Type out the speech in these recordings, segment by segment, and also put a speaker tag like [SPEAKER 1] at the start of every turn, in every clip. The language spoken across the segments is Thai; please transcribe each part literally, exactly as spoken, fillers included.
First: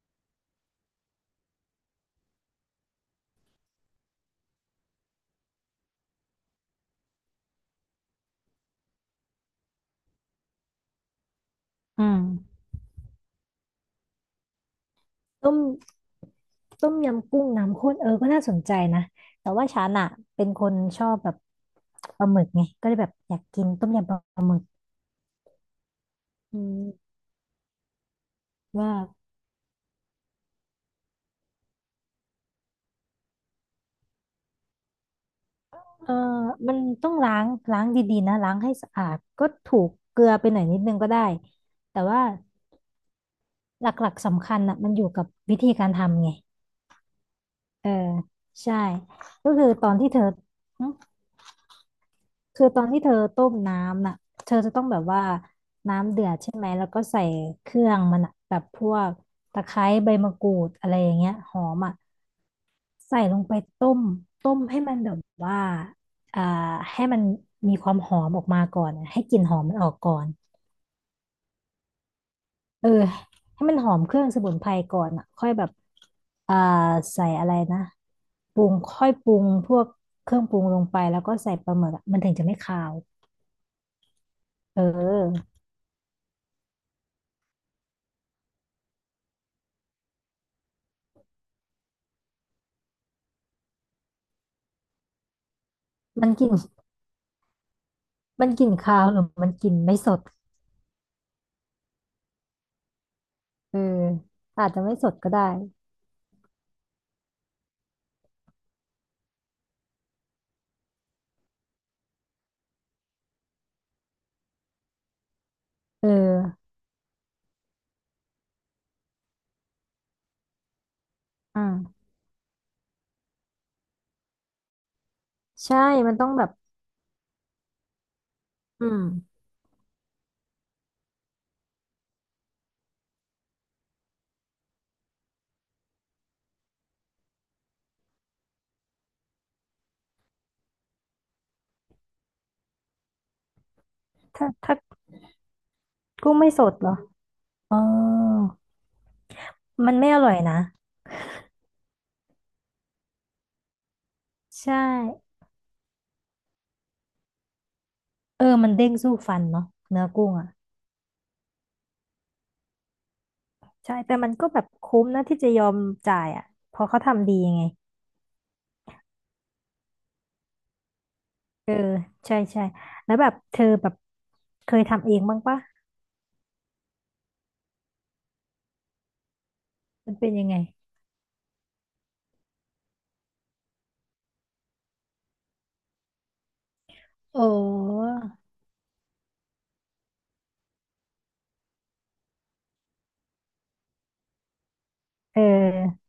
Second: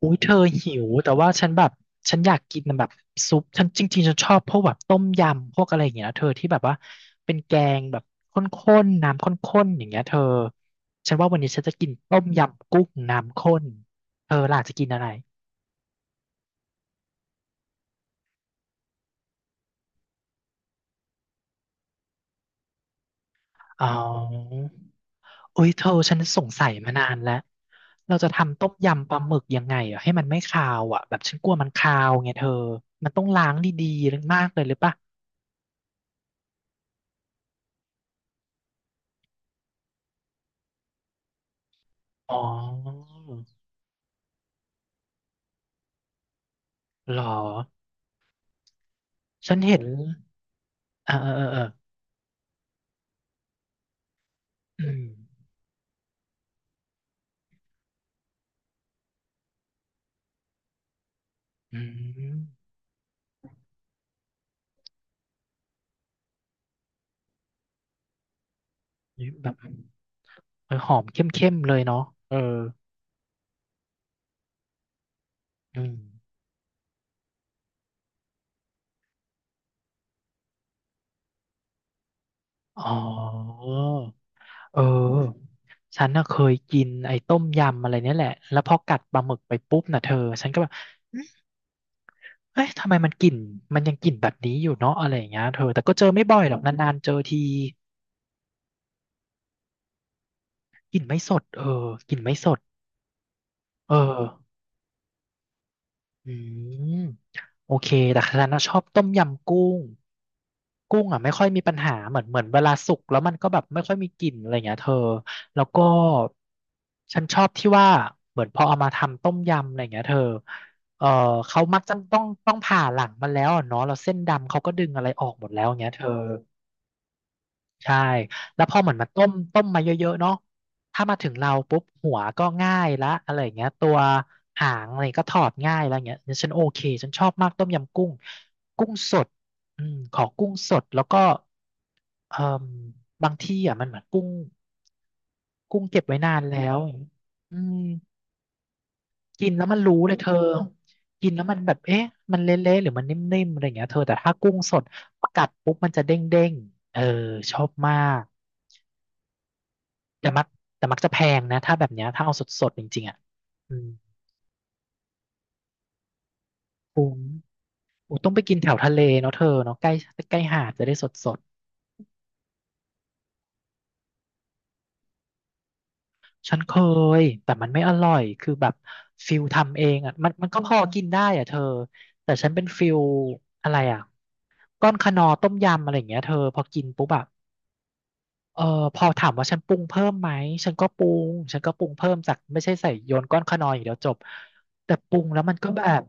[SPEAKER 1] อุ้ยเธอหิวแต่ว่าฉันแบบฉันอยากกินแบบซุปฉันจริงๆฉันชอบพวกแบบต้มยำพวกอะไรอย่างเงี้ยนะเธอที่แบบว่าเป็นแกงแบบข้นๆน้ำข้นๆอย่างเงี้ยเธอฉันว่าวันนี้ฉันจะกิน
[SPEAKER 2] อื
[SPEAKER 1] ต้
[SPEAKER 2] ม
[SPEAKER 1] มยำกุ้งน้ำข้นเธอล่ะจะกินอะไร
[SPEAKER 2] ต้มต้มยำกุ้งน้ำข้นเออก็น่าสนใจนะแต่ว่าฉันอะเป็นคนชอบแบบปลาหมึกไงก็เลยแบบอยากกิน
[SPEAKER 1] อ๋อ
[SPEAKER 2] ต้มยำปลาหมึก
[SPEAKER 1] อุ้ยเธอฉันสง
[SPEAKER 2] อื
[SPEAKER 1] สัยมานา
[SPEAKER 2] ม
[SPEAKER 1] นแล้วเราจะทำต้ม
[SPEAKER 2] ว่า
[SPEAKER 1] ยำปลาหมึกยังไงอ่ะให้มันไม่คาวอ่ะแบบฉันกลัวมันคาวไงเธอมันต้องล้างดีๆมากเลยหรือปะ
[SPEAKER 2] เออมันต้องล้างล้างดีๆนะล้างให้สะอาดก็ถูกเกลือไปหน่อยนิดนึงก็ได้แต่ว่า
[SPEAKER 1] อ๋อ
[SPEAKER 2] หลักๆสำคัญอะมันอยู่กับวิธีการทำไง
[SPEAKER 1] หรอ
[SPEAKER 2] เออใช่ก็
[SPEAKER 1] ฉัน
[SPEAKER 2] คือ
[SPEAKER 1] เห็น
[SPEAKER 2] ตอนที่เธอ
[SPEAKER 1] เออเออเออเออ
[SPEAKER 2] คือตอนที่เธอต้มน้ำน่ะเธอจะต้อ
[SPEAKER 1] อื
[SPEAKER 2] งแบ
[SPEAKER 1] ม
[SPEAKER 2] บว่าน้ำเดือดใช่ไหมแล้วก็ใส่เครื่องมันอะแบบพวกตะไคร้ใบมะกรูดอะไรอย่างเงี้ยหอ
[SPEAKER 1] อื
[SPEAKER 2] มอ่ะ
[SPEAKER 1] ม
[SPEAKER 2] ใส่ลงไปต้มต้มให้มันแบบว่าอ่าให้มันมีความหอมออกมาก่อนอะให้
[SPEAKER 1] ี
[SPEAKER 2] กลิ่น
[SPEAKER 1] แบ
[SPEAKER 2] ห
[SPEAKER 1] บ
[SPEAKER 2] อมมันออกก่อน
[SPEAKER 1] เออหอมเข้มๆเลยเนาะเออ
[SPEAKER 2] เออให้มันหอมเครื่องสมุนไพรก่อนอ่ะค่อยแบบ
[SPEAKER 1] อืม
[SPEAKER 2] อ่าใส่อะไรนะปรุงค่อยปรุงพวกเครื่องปรุงลงไปแล้วก็ใส่ปลาหมึกอะมันถึงจะไม่คา
[SPEAKER 1] อ๋อ
[SPEAKER 2] วเ
[SPEAKER 1] เออ
[SPEAKER 2] ออ
[SPEAKER 1] ฉันน่ะเคยกินไอ้ต้มยำอะไรเนี่ยแหละแล้วพอกัดปลาหมึกไปปุ๊บน่ะเธอฉันก็แบบอืมเอ้ยทำไมมันกลิ่นมันยังกลิ่นแบบนี้อยู่เนาะอะไรอย่างเงี้ยเธอแต่ก็เจอไม่
[SPEAKER 2] มัน
[SPEAKER 1] บ่อ
[SPEAKER 2] ก
[SPEAKER 1] ย
[SPEAKER 2] ลิ่
[SPEAKER 1] ห
[SPEAKER 2] น
[SPEAKER 1] รอกนานๆเจอที
[SPEAKER 2] มันกลิ่นคาวหรือมันกลิ่นไม่สด
[SPEAKER 1] กลิ่นไม่สดเออกลิ่นไม่สด
[SPEAKER 2] เออ
[SPEAKER 1] เออ
[SPEAKER 2] อาจจะไม่สดก็ได้
[SPEAKER 1] อืมโอเคแต่ฉันน่ะชอบต้มยำกุ้งกุ้งอ่ะไม่ค่อยมีปัญหาเหมือนเหมือนเวลาสุกแล้วมันก็แบบไม่ค่อยมีกลิ่นอะไรเงี้ยเธอแล้วก็
[SPEAKER 2] เออ
[SPEAKER 1] ฉันชอบที่ว่าเหมือนพอเอามาทำต้มยำอะไรเงี้ยเธอเออ
[SPEAKER 2] อื
[SPEAKER 1] เขามักจะ
[SPEAKER 2] ม
[SPEAKER 1] ต้องต้องผ่าหลังมันแล้วอะเนาะแล้วเส้นดำเขาก็ดึงอะไรออกหมดแล้ว
[SPEAKER 2] ใช่
[SPEAKER 1] เงี้ยเธอ
[SPEAKER 2] มันต้องแบบ
[SPEAKER 1] ใช่แล้วพอ
[SPEAKER 2] อื
[SPEAKER 1] เหมือน
[SPEAKER 2] ม
[SPEAKER 1] มันต้มต้มมาเยอะๆเนาะถ้ามาถึงเราปุ๊บหัวก็ง่ายละอะไรอย่างเงี้ยตัวหางอะไรก็ถอดง่ายแล้วเงี้ยฉันโอเคฉันชอบมากต้มยำกุ้งกุ้งสดอืมขอกุ้งสดแล้วก็เอ่มบางที่อ่ะมันเหมือนกุ้ง
[SPEAKER 2] ถ้าถ้า
[SPEAKER 1] กุ้งเก็บไว้นา
[SPEAKER 2] กุ้ง
[SPEAKER 1] น
[SPEAKER 2] ไม่
[SPEAKER 1] แล้
[SPEAKER 2] สด
[SPEAKER 1] ว
[SPEAKER 2] เห
[SPEAKER 1] อ
[SPEAKER 2] ร
[SPEAKER 1] ย่า
[SPEAKER 2] อ
[SPEAKER 1] งเงี้ยอื
[SPEAKER 2] อ๋
[SPEAKER 1] ม
[SPEAKER 2] อ
[SPEAKER 1] กินแล้วมัน
[SPEAKER 2] มั
[SPEAKER 1] รู้
[SPEAKER 2] นไม่
[SPEAKER 1] เลย
[SPEAKER 2] อ
[SPEAKER 1] เธ
[SPEAKER 2] ร่
[SPEAKER 1] อ
[SPEAKER 2] อยนะ
[SPEAKER 1] กินแล้วมันแบบเอ๊ะมันเละๆหรือมันนิ่มๆอะไรอย่างเงี้ยเธอแต่ถ้ากุ้ง
[SPEAKER 2] ใช
[SPEAKER 1] สด
[SPEAKER 2] ่
[SPEAKER 1] กัดปุ๊บมันจะเด้งๆเออชอบมาก
[SPEAKER 2] เออมันเด้งสู้ฟันเนาะเนื้อ
[SPEAKER 1] แต่
[SPEAKER 2] กุ้ง
[SPEAKER 1] มัก
[SPEAKER 2] อ่ะ
[SPEAKER 1] แต่มักจะแพงนะถ้าแบบเนี้ยถ้าเอาสดๆจริงๆอ่ะอืม
[SPEAKER 2] ใช่แต่มันก็แบบคุ้มนะที่จะยอมจ่ายอ่ะเพอเขา
[SPEAKER 1] คุ้ม
[SPEAKER 2] ทำดีไง
[SPEAKER 1] โอ้ต้องไปกินแถวทะเลเนาะเธอเนาะใกล้ใกล้หาดจะได้สด
[SPEAKER 2] เออใช่ใช่แล้วแบบเธอแบบเคยทำเองบ้างปะ
[SPEAKER 1] ๆฉันเคยแต่มันไม่อร่อยคือแบบฟิลทำเอง
[SPEAKER 2] มั
[SPEAKER 1] อ่ะ
[SPEAKER 2] นเป็
[SPEAKER 1] มั
[SPEAKER 2] น
[SPEAKER 1] น
[SPEAKER 2] ยั
[SPEAKER 1] มั
[SPEAKER 2] ง
[SPEAKER 1] น
[SPEAKER 2] ไง
[SPEAKER 1] ก็พอกินได้อ่ะเธอแต่ฉันเป็นฟิลอะไรอ่ะก้อนคะนอต้มยำอะไรอย่างเงี้ยเธอพอกินปุ๊บอะ
[SPEAKER 2] โอ้
[SPEAKER 1] เออพอถามว่าฉันปรุงเพิ่มไหมฉันก็ปรุงฉันก็ปรุงเพิ่มจากไม่ใช่ใส่โยนก้อนขนอยอย่างเดียวจบแต่ปรุง
[SPEAKER 2] เ
[SPEAKER 1] แล้วมันก็แบบ
[SPEAKER 2] ออ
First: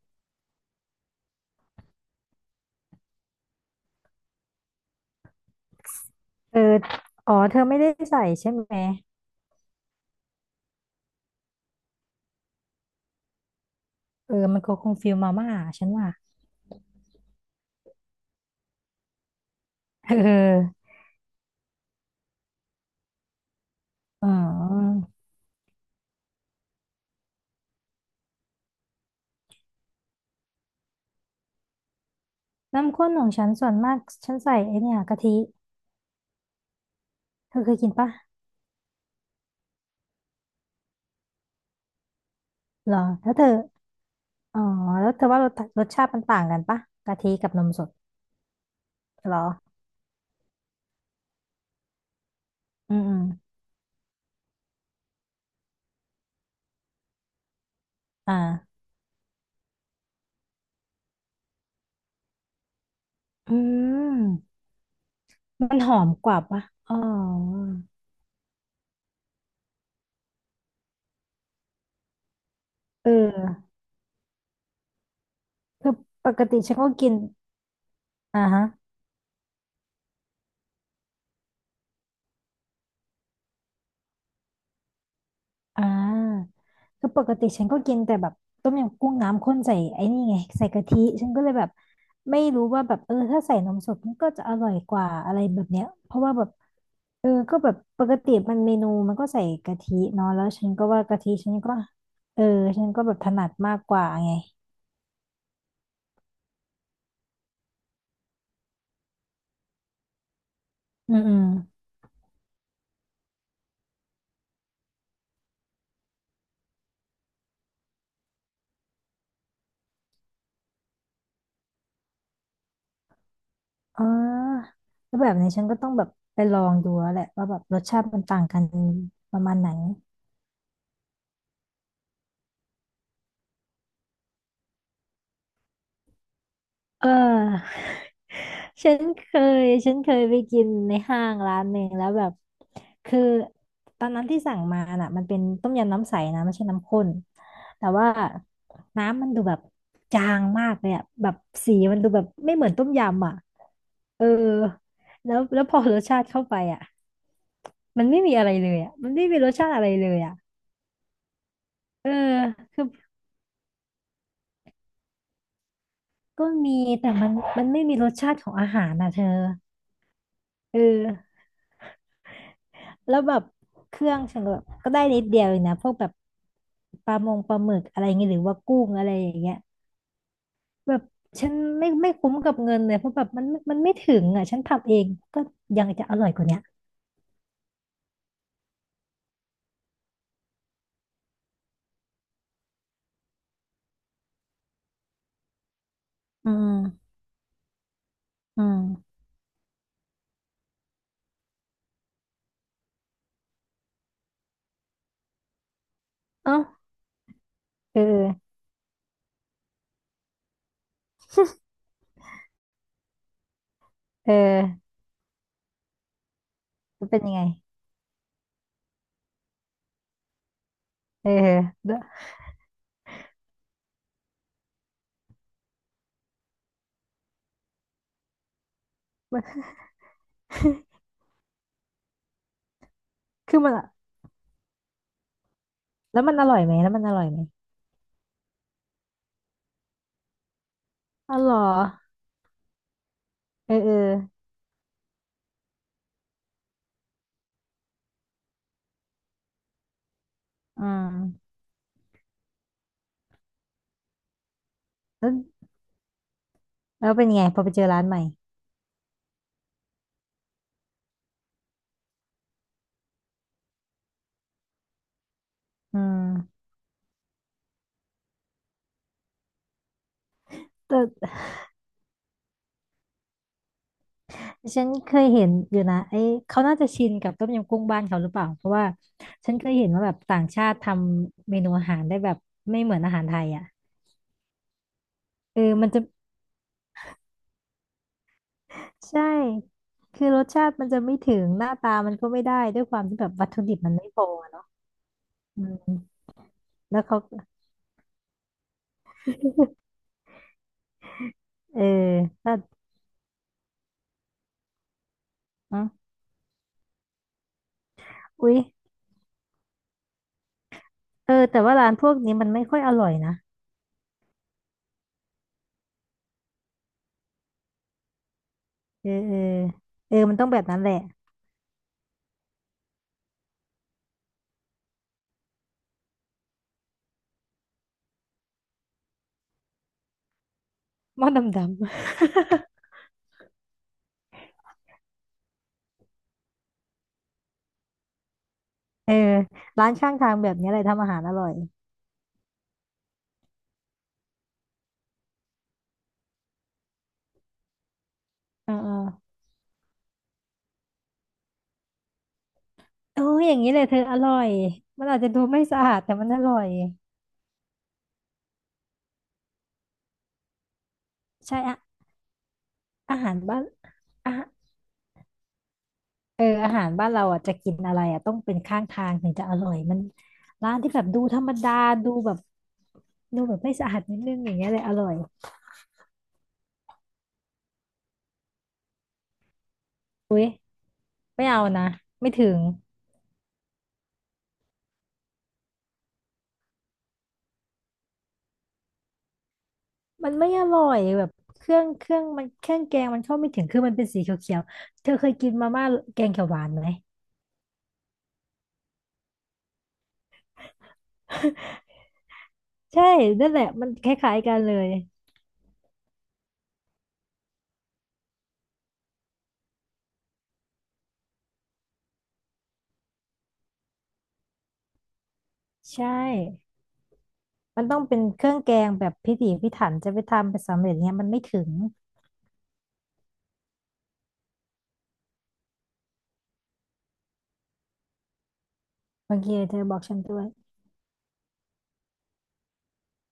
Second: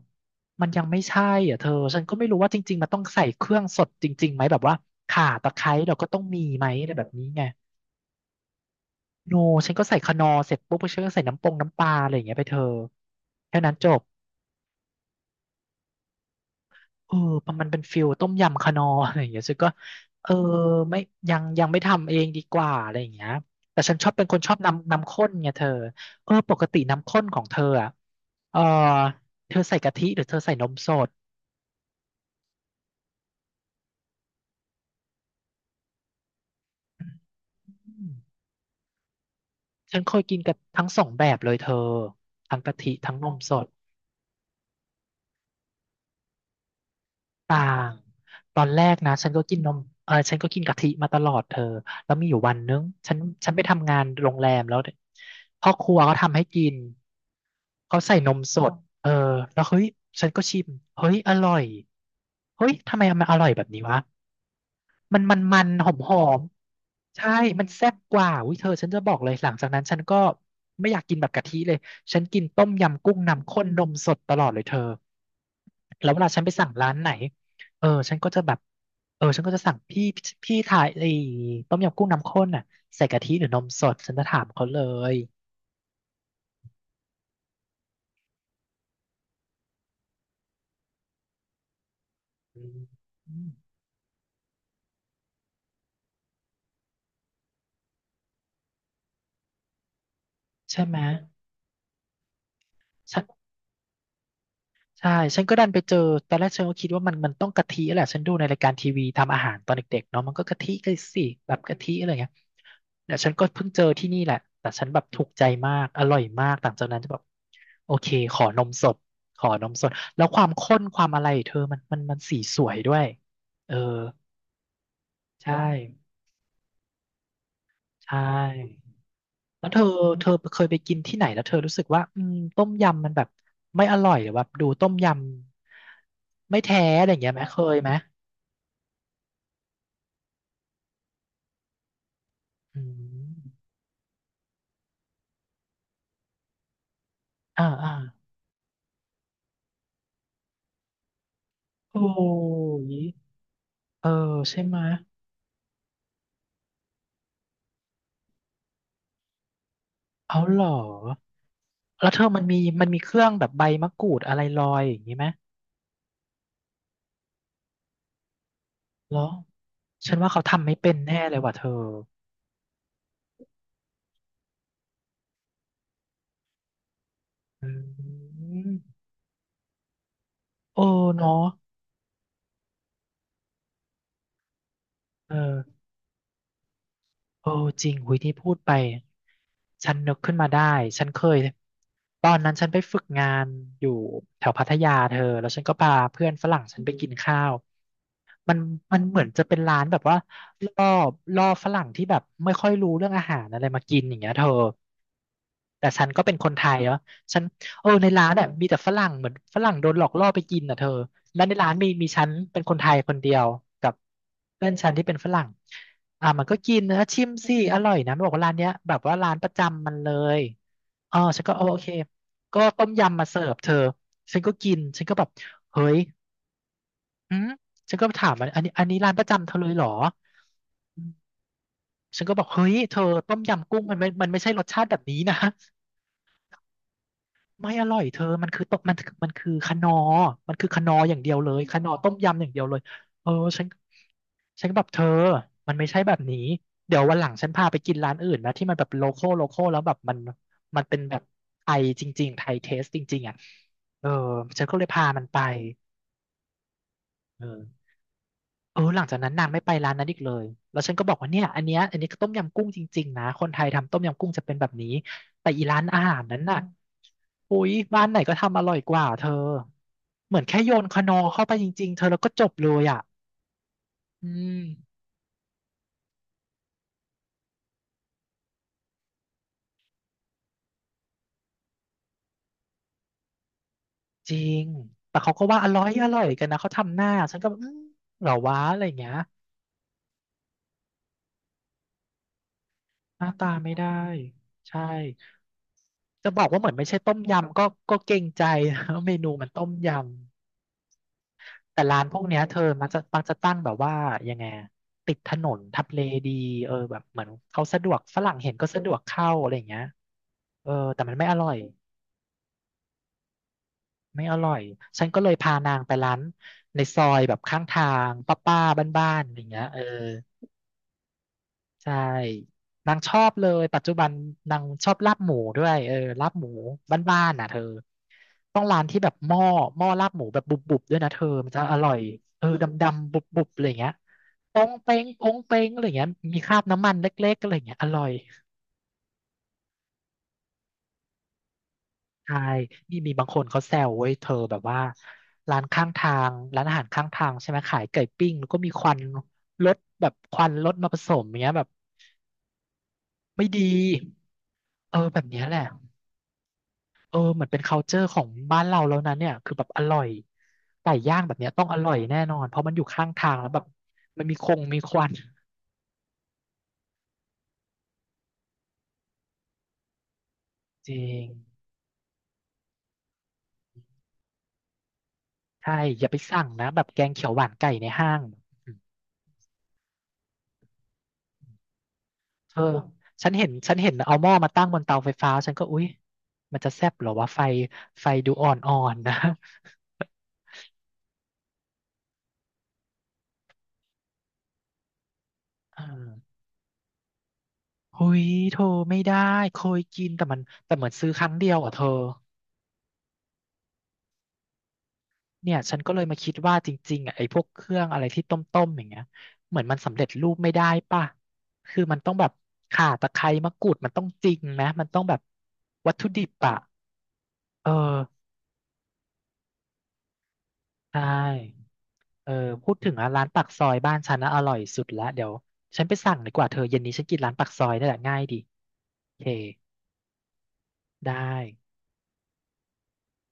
[SPEAKER 1] มันยังไม่ใช่อ่ะเธอฉันก็ไม่รู้ว่าจริงๆมันต้องใส่เครื่องสดจริงๆไหมแบบว่าข่าตะไคร้เราก็ต้องมี
[SPEAKER 2] เอ
[SPEAKER 1] ไหม
[SPEAKER 2] อ
[SPEAKER 1] อะไรแบบนี้
[SPEAKER 2] อ๋อ
[SPEAKER 1] ไง
[SPEAKER 2] เธอไม่ได้ใส่ใช่ไหม
[SPEAKER 1] โนฉันก็ใส่คนอเสร็จปุ๊บฉันก็ใส่น้ำปงน้ำปลาอะไรอย่างเงี้ยไปเธอแค่นั้นจบ
[SPEAKER 2] เออมันก็คงฟิลมาม่าฉันว่า
[SPEAKER 1] เออมันมันเป็นฟิลต้มยำคานอร์อะไรอย่างเงี้ยซึ่งก็
[SPEAKER 2] เ
[SPEAKER 1] เออ
[SPEAKER 2] ออ
[SPEAKER 1] ไม่ยังยังไม่ทำเองดีกว่าอะไรอย่างเงี้ยแต่ฉันชอบเป็น
[SPEAKER 2] อ๋
[SPEAKER 1] คนชอบน้ำ
[SPEAKER 2] อ
[SPEAKER 1] น้ำข้นไงเธอเออปกติน้ำข้นของเธออ่ะเออเธอใส่กะทิหรือเธอใส่นมสด
[SPEAKER 2] น้ำข้นของฉันส่วนมากฉันใส่ไอเนี่ยกะทิเธอเคยกิน
[SPEAKER 1] อื
[SPEAKER 2] ปะ
[SPEAKER 1] มฉันเคยกินกับทั้งสองแบบเลยเธอทั้งกะทิ
[SPEAKER 2] หรอ
[SPEAKER 1] ทั้งน
[SPEAKER 2] แล้ว
[SPEAKER 1] ม
[SPEAKER 2] เธอ
[SPEAKER 1] สด
[SPEAKER 2] อ๋อแล้วเธอว่ารสรสชาติมันต่างกันปะกะทิกับ
[SPEAKER 1] ต่า
[SPEAKER 2] นมสด
[SPEAKER 1] งตอนแรกนะ
[SPEAKER 2] ห
[SPEAKER 1] ฉัน
[SPEAKER 2] รอ
[SPEAKER 1] ก็กินนมเออฉันก็กินกะทิมาตลอดเธอแล้วมีอยู่วันนึง
[SPEAKER 2] อืม
[SPEAKER 1] ฉั
[SPEAKER 2] อื
[SPEAKER 1] น
[SPEAKER 2] ม
[SPEAKER 1] ฉันไปทำงานโรงแรมแล้วพ่อครัวเขาทำให้กินเขาใส่น
[SPEAKER 2] อ
[SPEAKER 1] มสด
[SPEAKER 2] ่า
[SPEAKER 1] เออแล้วเฮ้ยฉันก็ชิมเฮ้ยอร่อยเฮ้ยทำไมมันอร่อย
[SPEAKER 2] อื
[SPEAKER 1] แบบนี้วะ
[SPEAKER 2] ม
[SPEAKER 1] มันมันมัน
[SPEAKER 2] มัน
[SPEAKER 1] ห
[SPEAKER 2] ห
[SPEAKER 1] อ
[SPEAKER 2] อ
[SPEAKER 1] ม
[SPEAKER 2] ม
[SPEAKER 1] หอ
[SPEAKER 2] กว่า
[SPEAKER 1] ม
[SPEAKER 2] ปะอ๋อ
[SPEAKER 1] ใช่มันแซ่บกว่าอุ้ยเธอฉันจะบอกเลยหลังจากนั้นฉันก็ไม่อยากกินแบบกะทิเลยฉันกินต้มยำ
[SPEAKER 2] เอ
[SPEAKER 1] กุ้งน้ำข้น
[SPEAKER 2] อ
[SPEAKER 1] นมสดตลอดเลยเธอ
[SPEAKER 2] คือ
[SPEAKER 1] แล้วเว
[SPEAKER 2] ป
[SPEAKER 1] ลาฉั
[SPEAKER 2] ก
[SPEAKER 1] นไป
[SPEAKER 2] ติ
[SPEAKER 1] สั่ง
[SPEAKER 2] ฉันก็
[SPEAKER 1] ร้านไหน
[SPEAKER 2] กิน
[SPEAKER 1] เออฉันก็จะ
[SPEAKER 2] อ่า
[SPEAKER 1] แบบ
[SPEAKER 2] ฮะ
[SPEAKER 1] เออฉันก็จะสั่งพี่พี่ถ่ายไอ้ต้มยำกุ้งน้ำข้นน่ะใส่กะทิหรือนมสดฉันจะถามเขาเลย
[SPEAKER 2] อ่าคือปกติฉันก็กินแต่แบบต้มยำกุ้งน้ำข้นใส่ไอ้นี่ไงใส่กะทิฉันก็เลยแบบไม่
[SPEAKER 1] อื
[SPEAKER 2] รู้ว่า
[SPEAKER 1] ม
[SPEAKER 2] แบบเออถ้าใส่นมสดมันก็จะอร่อยกว่าอะไรแบบเนี้ยเพราะว่าแบบเออก็แบบปกติมันเมนูมันก็ใส่กะทิเนาะแล้วฉัน
[SPEAKER 1] ใช่
[SPEAKER 2] ก็
[SPEAKER 1] ไหม
[SPEAKER 2] ว่ากะทิฉันก็เออฉันก็แบบถนัดมากกว่าไง
[SPEAKER 1] ใช่ฉันก็ดันไปเจอตอนแรกฉันก็คิดว่ามันมันต้องกะทิแหละฉันดูในรายการทีวีทำอาหารตอนเด็กๆเนาะมันก็กะทิก็
[SPEAKER 2] อื
[SPEAKER 1] สิ
[SPEAKER 2] มอืม
[SPEAKER 1] แบบกะทิอะไรเงี้ยเดี๋ยวฉันก็เพิ่งเจอที่นี่แหละแต่ฉันแบบถูกใจมากอร่อยมากหลังจากนั้นจะแบบโอเคขอนมสดขอนมสดแล้วความข้นความอะไรเธอมันมันมันสีสวยด้วยเออ
[SPEAKER 2] อ๋อแล้วแบบนี้
[SPEAKER 1] ใช่
[SPEAKER 2] ฉันก็ต้องแบบไปลองดูแล้วแหละว่าแบบรสชาติ
[SPEAKER 1] ใช
[SPEAKER 2] มันต่างกัน
[SPEAKER 1] ่
[SPEAKER 2] ประมาณ
[SPEAKER 1] แล้
[SPEAKER 2] ไหน
[SPEAKER 1] วเธอเธอเคยไปกินที่ไหนแล้วเธอรู้สึกว่าอืมต้มยำมันแบบไม่อร่อยหรือว่าดูต้มยำไม่แท้อะ
[SPEAKER 2] เอ
[SPEAKER 1] ไรอย่างเงี้ยไหมเคย
[SPEAKER 2] อ
[SPEAKER 1] ไหม
[SPEAKER 2] ฉันเคยฉันเคยไปกินในห้างร้านหนึ่งแล้วแบบ
[SPEAKER 1] อื
[SPEAKER 2] คือ
[SPEAKER 1] ม
[SPEAKER 2] ตอนนั้นที่สั่งมาน่ะมันเป็นต้มยำน้ำใสนะไม่ใช่น้ำข้น
[SPEAKER 1] อ่า
[SPEAKER 2] แต่
[SPEAKER 1] อ่า
[SPEAKER 2] ว่าน้ำมันดูแบบจางมากเลยอะแบบสีมั
[SPEAKER 1] โอ้
[SPEAKER 2] นดูแบบไม่เหมือนต้ม
[SPEAKER 1] ย
[SPEAKER 2] ยำอ่ะ
[SPEAKER 1] เออ
[SPEAKER 2] เออ
[SPEAKER 1] ใช่ไหมะ
[SPEAKER 2] แล้วแล้วพอรสชาติเข้าไปอ่ะมันไม่มีอะไรเลยอ่ะมันไม่มีรสชาติอะไรเลยอ่ะ
[SPEAKER 1] เอาเหรอ
[SPEAKER 2] เอ
[SPEAKER 1] แล้
[SPEAKER 2] อ
[SPEAKER 1] วเธอมันมี
[SPEAKER 2] คื
[SPEAKER 1] มั
[SPEAKER 2] อ
[SPEAKER 1] นมีเครื่องแบบใบมะกรูดอะไรลอยอย่างนี้ไหม
[SPEAKER 2] ก็มีแต่มันมันไม่มีรสชาติของอาหารนะ
[SPEAKER 1] เหร
[SPEAKER 2] เธ
[SPEAKER 1] อ
[SPEAKER 2] อ
[SPEAKER 1] ฉันว่าเขาทำไม่
[SPEAKER 2] เอ
[SPEAKER 1] เป็นแน่เลย
[SPEAKER 2] อ
[SPEAKER 1] ว่ะเธอ
[SPEAKER 2] แล้วแบบเครื่องฉันก็แบบก็ได้นิดเดียวเองนะพวกแบบปลามงปลาห
[SPEAKER 1] อื
[SPEAKER 2] มึกอะไรเงี้ยหรือว่า
[SPEAKER 1] ม
[SPEAKER 2] กุ้งอะไรอย่างเงี้ย
[SPEAKER 1] โอ้
[SPEAKER 2] แบบ
[SPEAKER 1] เนาะ
[SPEAKER 2] ฉันไม่ไม่คุ้มกับเงินเลยเพราะแบบมันมันไม่ถึงอ่ะฉันทำเอง
[SPEAKER 1] เอ
[SPEAKER 2] ก็
[SPEAKER 1] อ
[SPEAKER 2] ยังจะอร่อยกว่าเนี้ย
[SPEAKER 1] โอ้จริงหุยที่พูดไปฉันนึกขึ้นมาได้ฉันเคยตอนนั้นฉันไปฝึกงานอยู่แถวพัทยาเธอแล้วฉันก็พาเพื่อนฝ
[SPEAKER 2] อื
[SPEAKER 1] รั่ง
[SPEAKER 2] ม
[SPEAKER 1] ฉันไปกินข้าวมัน
[SPEAKER 2] อื
[SPEAKER 1] มัน
[SPEAKER 2] ม
[SPEAKER 1] เหมือนจะเป็นร้านแบบว่าล่อล่อฝรั่งที่แบบไม่ค่อยรู้เรื่องอาหารอะไรมากินอย่างเงี้ยเธอแต่ฉันก็เป็นคน
[SPEAKER 2] เอ้า
[SPEAKER 1] ไทยเนาะฉันเออ
[SPEAKER 2] เ
[SPEAKER 1] ในร้านเนี่ย
[SPEAKER 2] ออ
[SPEAKER 1] มีแต่ฝรั่งเหมือนฝรั่งโดนหลอกล่อไปกินอ่ะเธอแล้วในร้านมีมีฉันเป็นคนไทยคนเดียวกับ
[SPEAKER 2] เอ
[SPEAKER 1] เพื่อนฉั
[SPEAKER 2] อ
[SPEAKER 1] นที่เป็นฝรั่ง อ่ะมันก็กินนะ
[SPEAKER 2] มันเป็น
[SPEAKER 1] ชิม
[SPEAKER 2] ยังไง
[SPEAKER 1] สิอร่อยนะมันบอกว่าร้านเนี้ยแบบว่าร้านประจำมันเลยอ๋อ
[SPEAKER 2] เออ
[SPEAKER 1] ฉันก็เอโอโอเค
[SPEAKER 2] แล้ว
[SPEAKER 1] ก็ต้มยำมาเสิร์ฟเธอฉันก็กินฉันก็แบบเฮ้ยอืมฉันก็ถามมันอันนี้อันนี้ร้านประ
[SPEAKER 2] มั
[SPEAKER 1] จำเธอ
[SPEAKER 2] น
[SPEAKER 1] เลยเหรออืมฉันก็บอกเฮ้ยเธอต้ม
[SPEAKER 2] คือ
[SPEAKER 1] ยำ
[SPEAKER 2] มัน
[SPEAKER 1] กุ้ง
[SPEAKER 2] อะ
[SPEAKER 1] มันไม่มันไม่ใช่รสชาติแบบนี้นะ
[SPEAKER 2] แล้วมันอร่อยไหมแล้วมันอร่อยไหม
[SPEAKER 1] ไม่อร่อยเธอมันคือต้มมันมันคือคะนอมันคือคะนออย่างเดี
[SPEAKER 2] อ๋
[SPEAKER 1] ย
[SPEAKER 2] อ
[SPEAKER 1] ว
[SPEAKER 2] เห
[SPEAKER 1] เล
[SPEAKER 2] รอ
[SPEAKER 1] ยคะนอต้มยำอย่างเดียวเลยเออฉัน
[SPEAKER 2] เออเออ
[SPEAKER 1] ฉันก็แบบเธอมันไม่ใช่แบบนี้ เดี๋ยววันหลังฉันพาไปกินร้านอื่นนะที่มันแบบโลคอลโลคอลแล้วแบบมันมั
[SPEAKER 2] อื
[SPEAKER 1] นเป็นแบบ
[SPEAKER 2] ม
[SPEAKER 1] ไทยจริงๆ ไทยเทสจริงๆอ่ะเออฉันก็เลยพามัน
[SPEAKER 2] แล้ว
[SPEAKER 1] ไป
[SPEAKER 2] แล้วเป็นยัง
[SPEAKER 1] เอ
[SPEAKER 2] ไงพอ
[SPEAKER 1] อ
[SPEAKER 2] ไปเจอร้านใหม่
[SPEAKER 1] เออหลังจากนั้นนางไม่ไปร้านนั้นอีกเลยแล้วฉันก็บอกว่าเนี่ยอันเนี้ยอันนี้ก็ต้มยำกุ้งจริงๆนะคนไทยทำต้มยำกุ้งจะเป็นแบบนี้แต่อีร้าน
[SPEAKER 2] อื
[SPEAKER 1] อาหารนั้นน่ะ
[SPEAKER 2] ม
[SPEAKER 1] อุ๊ยบ้านไหนก็ทำอร่อยกว่าเธอเหมือนแค่โยน
[SPEAKER 2] แต่
[SPEAKER 1] คานอเข้าไปจริงๆเธอแล้วก็จบเลยอ่ะอืม
[SPEAKER 2] ฉันเคยเห็นอยู่นะไอ้เขาน่าจะชินกับต้มยำกุ้งบ้านเขาหรือเปล่าเพราะว่าฉันเคยเห็นว่าแบบต่างชาติทำเมนูอาหารได้แบบไม่เหมือนอาหารไทยอ่ะ
[SPEAKER 1] จริงแต่เขาก็
[SPEAKER 2] เอ
[SPEAKER 1] ว่า
[SPEAKER 2] อ
[SPEAKER 1] อร่อ
[SPEAKER 2] มัน
[SPEAKER 1] ย
[SPEAKER 2] จะ
[SPEAKER 1] อร่อยกันนะเขาทำหน้าฉันก็แบบอืมเหรอวะอะไรอย่างเงี้ย
[SPEAKER 2] ใช่คือรสชาติมันจะไม่ถึงหน้าตามันก็ไม่ได้ด้วยความที่
[SPEAKER 1] ห
[SPEAKER 2] แบ
[SPEAKER 1] น้า
[SPEAKER 2] บวั
[SPEAKER 1] ตา
[SPEAKER 2] ตถุ
[SPEAKER 1] ไม่
[SPEAKER 2] ดิบ
[SPEAKER 1] ได้
[SPEAKER 2] มันไม่พออะเนาะ
[SPEAKER 1] ใช่
[SPEAKER 2] อืม
[SPEAKER 1] จะบอกว่าเหมือนไม่ใช่
[SPEAKER 2] แล้ว
[SPEAKER 1] ต้
[SPEAKER 2] เขา
[SPEAKER 1] มยำก็ก็เกรงใจ นะเมนูมันต้มยำ
[SPEAKER 2] เอ
[SPEAKER 1] แต่
[SPEAKER 2] อ
[SPEAKER 1] ร้านพวกเนี้ย
[SPEAKER 2] ก็
[SPEAKER 1] เธอมักจะมักจะตั้งแบบว่ายังไงอะติดถนน
[SPEAKER 2] อ๋
[SPEAKER 1] ทั
[SPEAKER 2] อ
[SPEAKER 1] บเลดีเออแบบเหมือนเขาสะดวกฝรั่งเห็
[SPEAKER 2] อุ๊
[SPEAKER 1] น
[SPEAKER 2] ย
[SPEAKER 1] ก็สะดวกเข้าอะไรอย่างเงี้ยเออแต่มันไม่
[SPEAKER 2] เอ
[SPEAKER 1] อ
[SPEAKER 2] อ
[SPEAKER 1] ร่อย
[SPEAKER 2] แต่ว่าร้านพวกนี้มันไม่ค่อยอร่อยนะ
[SPEAKER 1] ไม่อร่อยฉันก็เลยพานางไปร้านในซอยแบบข้างทางป้าๆบ้า
[SPEAKER 2] เออ
[SPEAKER 1] นๆอะ
[SPEAKER 2] เอ
[SPEAKER 1] ไร
[SPEAKER 2] อ
[SPEAKER 1] อย่างเงี้ยเออ
[SPEAKER 2] เออมันต้องแบบนั้นแหละ
[SPEAKER 1] ใช่นางชอบเลยปัจจุบันนางชอบลาบหมูด้วยเออลาบหมูบ้านๆน่ะเธอ ต้องร้านที่แบบหม้อหม้อลาบหมูแบบบุบๆด้วยนะเธ
[SPEAKER 2] หม้
[SPEAKER 1] อ
[SPEAKER 2] อด
[SPEAKER 1] มันจะ
[SPEAKER 2] ำ
[SPEAKER 1] อ
[SPEAKER 2] ๆ
[SPEAKER 1] ร่อยเออดำๆบุบๆอะไรอย่างเงี้ยปองเป้งปองเป้งอะไรอย่างเงี้ยมีคราบน้ำมันเล็กๆอะไรอย่างเงี้ยอร่อย
[SPEAKER 2] เออร้านข้างทางแบบนี้อะไรทำอาหารอร่อย
[SPEAKER 1] ใช่นี่มีบางคนเขาแซวเว้ยเธอแบบว่าร้านข้างทางร้านอาหารข้างทางใช่ไหมขายไก่ปิ้งแล้วก็มี
[SPEAKER 2] เอ
[SPEAKER 1] ควัน
[SPEAKER 2] อ
[SPEAKER 1] รถแบบควันรถมาผสมอย่างเงี้ยแบบ
[SPEAKER 2] โอ้ย
[SPEAKER 1] ไม่
[SPEAKER 2] อย่าง
[SPEAKER 1] ดี
[SPEAKER 2] นี้เลยเธออร่อย
[SPEAKER 1] เออ
[SPEAKER 2] มัน
[SPEAKER 1] แบ
[SPEAKER 2] อาจ
[SPEAKER 1] บ
[SPEAKER 2] จะดู
[SPEAKER 1] เนี้ยแหละ
[SPEAKER 2] ไม่สะอาดแต่มันอร่อย
[SPEAKER 1] เออเหมือนเป็น culture ของบ้านเราแล้วนะเนี่ยคือแบบอร่อยไก่ย่างแบบเนี้ย
[SPEAKER 2] ใช่
[SPEAKER 1] ต้องอ
[SPEAKER 2] อะ
[SPEAKER 1] ร่อยแน่นอนเพราะมันอยู่ข้าง
[SPEAKER 2] อา
[SPEAKER 1] ทา
[SPEAKER 2] หา
[SPEAKER 1] ง
[SPEAKER 2] ร
[SPEAKER 1] แล้วแบ
[SPEAKER 2] บ้า
[SPEAKER 1] บ
[SPEAKER 2] น
[SPEAKER 1] มัน
[SPEAKER 2] อา
[SPEAKER 1] มีค
[SPEAKER 2] หาร
[SPEAKER 1] งมีควัน
[SPEAKER 2] เอออาหารบ้านเราอ่ะจะกินอะไรอ่ะต้องเป็นข้างทางถึงจะอร่อยมันร้าน
[SPEAKER 1] จ
[SPEAKER 2] ที่แบ
[SPEAKER 1] ริ
[SPEAKER 2] บดู
[SPEAKER 1] ง
[SPEAKER 2] ธรรมดาดูแบบดูแบบไม่สะอาดนิดนึงอย่างเงี้ยเลยอร่อย
[SPEAKER 1] ใช่อย่าไปสั่งนะแบบแกงเขียวหวานไก่ในห้างอืม
[SPEAKER 2] ไม่เอานะไม่ถึ
[SPEAKER 1] เธ
[SPEAKER 2] ง
[SPEAKER 1] อฉันเห็นฉันเห็นเอาหม้อมาตั้งบนเตาไฟฟ้าฉันก็อุ๊ยมันจะแซ่บเหรอวะไฟไฟดูอ่อนๆนะ
[SPEAKER 2] มันไม่อร่อยแบบเครื่องเครื่องมันเครื่องแกงมันเข้าไม่ถึงคือมันเป็นสีเขียวๆเธอเคยกินมา
[SPEAKER 1] อ่า
[SPEAKER 2] ม่าแกงเขียวหวานไหม
[SPEAKER 1] หุยโธไม่ได้เคยกินแต่มันแต่เหมือนซื้อครั้งเดียวอ่ะเธอ
[SPEAKER 2] ใช่นั่นแหละมันคล้ายๆกันเลย
[SPEAKER 1] เนี่ยฉันก็เลยมาคิดว่าจริงๆอ่ะไอ้พวกเครื่องอะไรที่ต้มๆอย่างเงี้ยเหมือนมันสำเร็จรูปไม่ได้ป่ะคือมันต้องแบบข่าตะไคร้มะกรูดมันต้องจริงนะมันต้องแบบวัตถุ
[SPEAKER 2] ใช่
[SPEAKER 1] ดิบอ่ะเออ
[SPEAKER 2] มันต้องเป็นเครื่องแกงแบบพิถีพิถันจะไปทำไปสำเร็
[SPEAKER 1] ใช
[SPEAKER 2] จเนี้ยมันไม่ถึ
[SPEAKER 1] ่
[SPEAKER 2] ง
[SPEAKER 1] เออพูดถึงอ่ะร้านปากซอยบ้านฉันนะอร่อยสุดละเดี๋ยวฉันไปสั่งดีกว่าเธอเย็นนี้ฉันกินร้านปากซอยนี่แหละง่ายดีโอเค
[SPEAKER 2] บางทีเธอบอกฉันด้วย
[SPEAKER 1] ได้